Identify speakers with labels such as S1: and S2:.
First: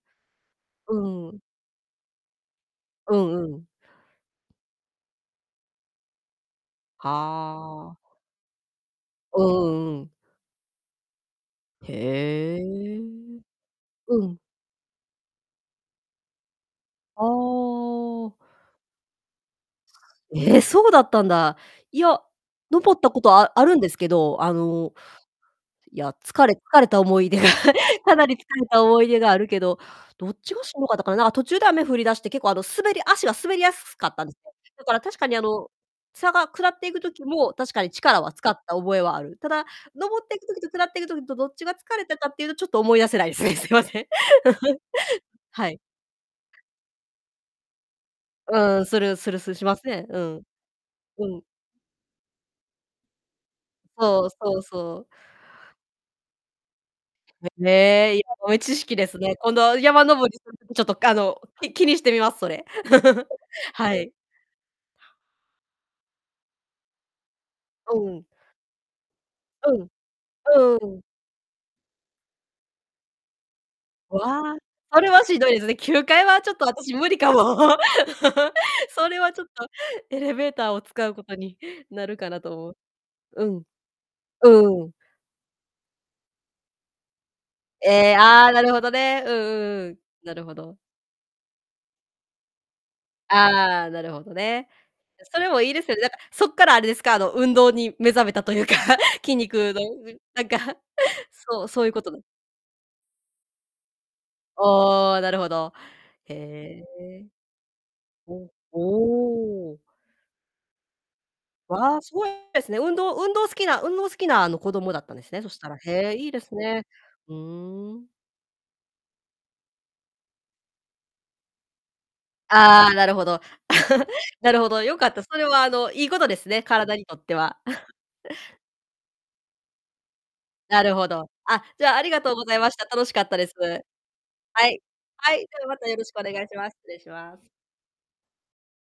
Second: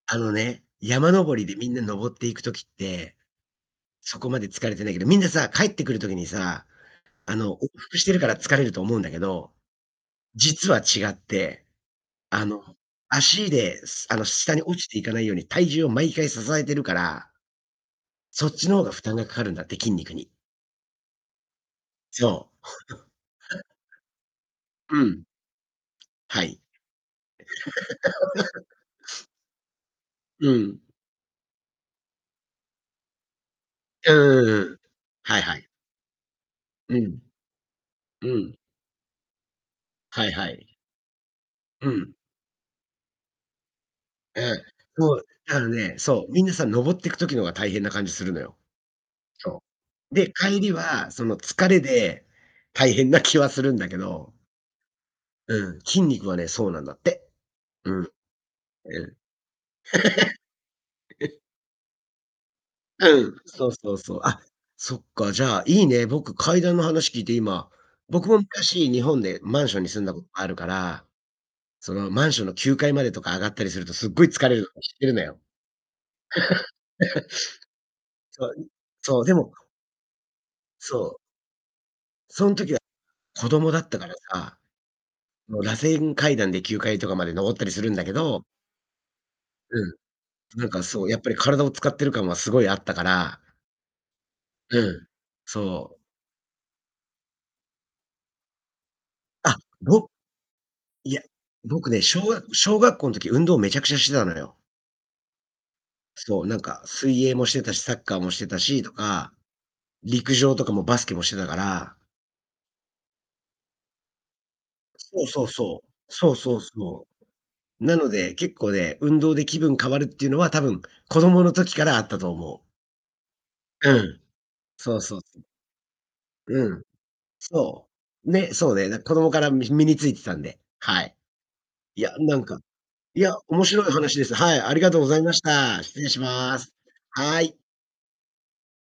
S1: あのね、
S2: う
S1: 山
S2: ー
S1: 登
S2: ん。
S1: りでみんな登っていく時って、
S2: うんうん。
S1: そこまで疲れてないけど、みんなさ、帰ってくる時にさ
S2: は
S1: あ、あの、往復
S2: あ。
S1: してるから疲れると思うんだけ
S2: う
S1: ど、
S2: んうんうん。
S1: 実は違って、あ
S2: へ
S1: の、
S2: え。
S1: 足で、すあの、
S2: うん。
S1: 下に落ちていかないように体重を毎回支えてるか
S2: あ
S1: ら
S2: あ。
S1: そっちの方が負担がかかるんだって、筋肉に。
S2: え！そうだったんだ。いや、
S1: そう。
S2: 登ったことあ あるんですけど、あの、
S1: うん。
S2: いや、
S1: は
S2: 疲れ
S1: い。
S2: 疲れた思い出が、かなり疲 れた思い出があるけど、どっ
S1: う
S2: ちがしん
S1: ん。
S2: どかったかな、なん、あ、途中で雨降り出して、結構あの滑り足が滑りやすすか
S1: え、う
S2: っ
S1: ん
S2: たんです
S1: うん
S2: ね。
S1: うんうん。
S2: だから確かに
S1: はい
S2: あ
S1: はい。
S2: の、さが下ってい
S1: う
S2: く
S1: ん。
S2: 時も確かに力は
S1: う
S2: 使っ
S1: ん。
S2: た覚えはある。ただ、登
S1: は
S2: っ
S1: い
S2: てく
S1: は
S2: 時と
S1: い。
S2: 下ってく時とどっちが
S1: う
S2: 疲れ
S1: ん。
S2: たかっていうとちょっと思い出せないですね。すいません。
S1: あん。もう、だから
S2: はい。
S1: ね、そう、皆さん登ってく時の方が大変な感じするのよ。
S2: うん、するするする、
S1: そ
S2: しますね。
S1: う。
S2: う
S1: で、
S2: ん。
S1: 帰りはそ
S2: う
S1: の
S2: ん。
S1: 疲れで大変な気はするんだけ
S2: そう、
S1: ど
S2: そうそう。
S1: うん。筋肉はね、そうなんだって。
S2: え、
S1: うん。
S2: ね、いや豆知識
S1: え、う
S2: で
S1: ん。
S2: すね。今度は山登り [unintelligible] ちょっとかあの、うき気にしてみます、それ。
S1: うん。そうそ
S2: は
S1: う
S2: い。
S1: そう。あ、そっか。じゃあいいね。僕階段の話聞いて今、
S2: うん。
S1: 僕も昔日本でマン
S2: う
S1: ショ
S2: ん。
S1: ンに住んだことあるか
S2: うーん、うん。
S1: ら、そのマンションの9階までとか上がったりするとす
S2: う
S1: ごい疲
S2: わ、
S1: れるの [unintelligible] 知っ
S2: そ
S1: て
S2: れ
S1: るの
S2: はしん
S1: よ。
S2: どいですね。9階はちょっと私無理かも。
S1: そ う、ん
S2: それ
S1: そう、
S2: は
S1: で
S2: ちょっ
S1: も
S2: とエレベーターを使
S1: そ
S2: う
S1: う。
S2: ことになるかな
S1: そ
S2: と
S1: ん
S2: 思
S1: 時
S2: う。
S1: は
S2: う
S1: 子
S2: ん。
S1: 供だったからさ、あ
S2: うん。
S1: の螺旋階段で9階とかまで登ったりするんだけ
S2: え、
S1: ど
S2: ああ、なるほどね、うん
S1: う
S2: うんう
S1: ん。
S2: ん。なるほ
S1: なん
S2: ど。
S1: かそう、やっぱり体を使ってる感はすごいあったから
S2: ああ、なるほどね。
S1: うん、
S2: だそれもいいです
S1: そ
S2: よ
S1: う。
S2: ね、なんかそっからあれですか、あの、運動に目覚めたというか、筋
S1: あ、
S2: 肉の、
S1: ろ
S2: [unintelligible] なんか、
S1: いや、
S2: そう、そうい
S1: 僕
S2: うこ
S1: ね、小
S2: と
S1: 学小学校の時、運動めちゃくちゃしてたのよ。
S2: ああ、なるほど。
S1: そう、なんか、
S2: へ
S1: 水
S2: え。
S1: 泳もしてたし、サッカーもして
S2: お、
S1: たしとか、
S2: おお。
S1: 陸上とかもバスケもしてたか
S2: わ
S1: ら
S2: あ、すごいですね、運動運動好きな運動好きなあの、子供だったんで
S1: そう
S2: すね、
S1: そう
S2: そしたら、
S1: そう。
S2: へえ、いい
S1: そう
S2: です
S1: そう
S2: ね。
S1: そう。
S2: う
S1: う
S2: ー
S1: な
S2: ん。
S1: ので、結構ね、運動で気分変わるっていうのは多分、子供の時からあったと思う。
S2: ああ、なるほど。
S1: う ん。
S2: なるほど、
S1: そ
S2: 良
S1: う
S2: かっ
S1: そう
S2: た、そ
S1: そう。
S2: れはあの、いいことですね、
S1: うん。
S2: 体にとっては。
S1: そう、ね、そうね。なんか子供からみひ身についてたんで。
S2: なる
S1: は
S2: ほ
S1: い。
S2: ど。あ、じゃああ
S1: い
S2: り
S1: や、
S2: がとう
S1: なん
S2: ござい
S1: か
S2: ました。楽し
S1: い
S2: かっ
S1: や、
S2: たです。
S1: 面白い
S2: は
S1: 話です。はい、あり
S2: い。
S1: がとうございま
S2: は
S1: し
S2: い、ではま
S1: た。
S2: たよ
S1: 失
S2: ろ
S1: 礼
S2: しく
S1: し
S2: お願いし
S1: ま
S2: ま
S1: す。
S2: す。失礼しま
S1: は
S2: す。
S1: い。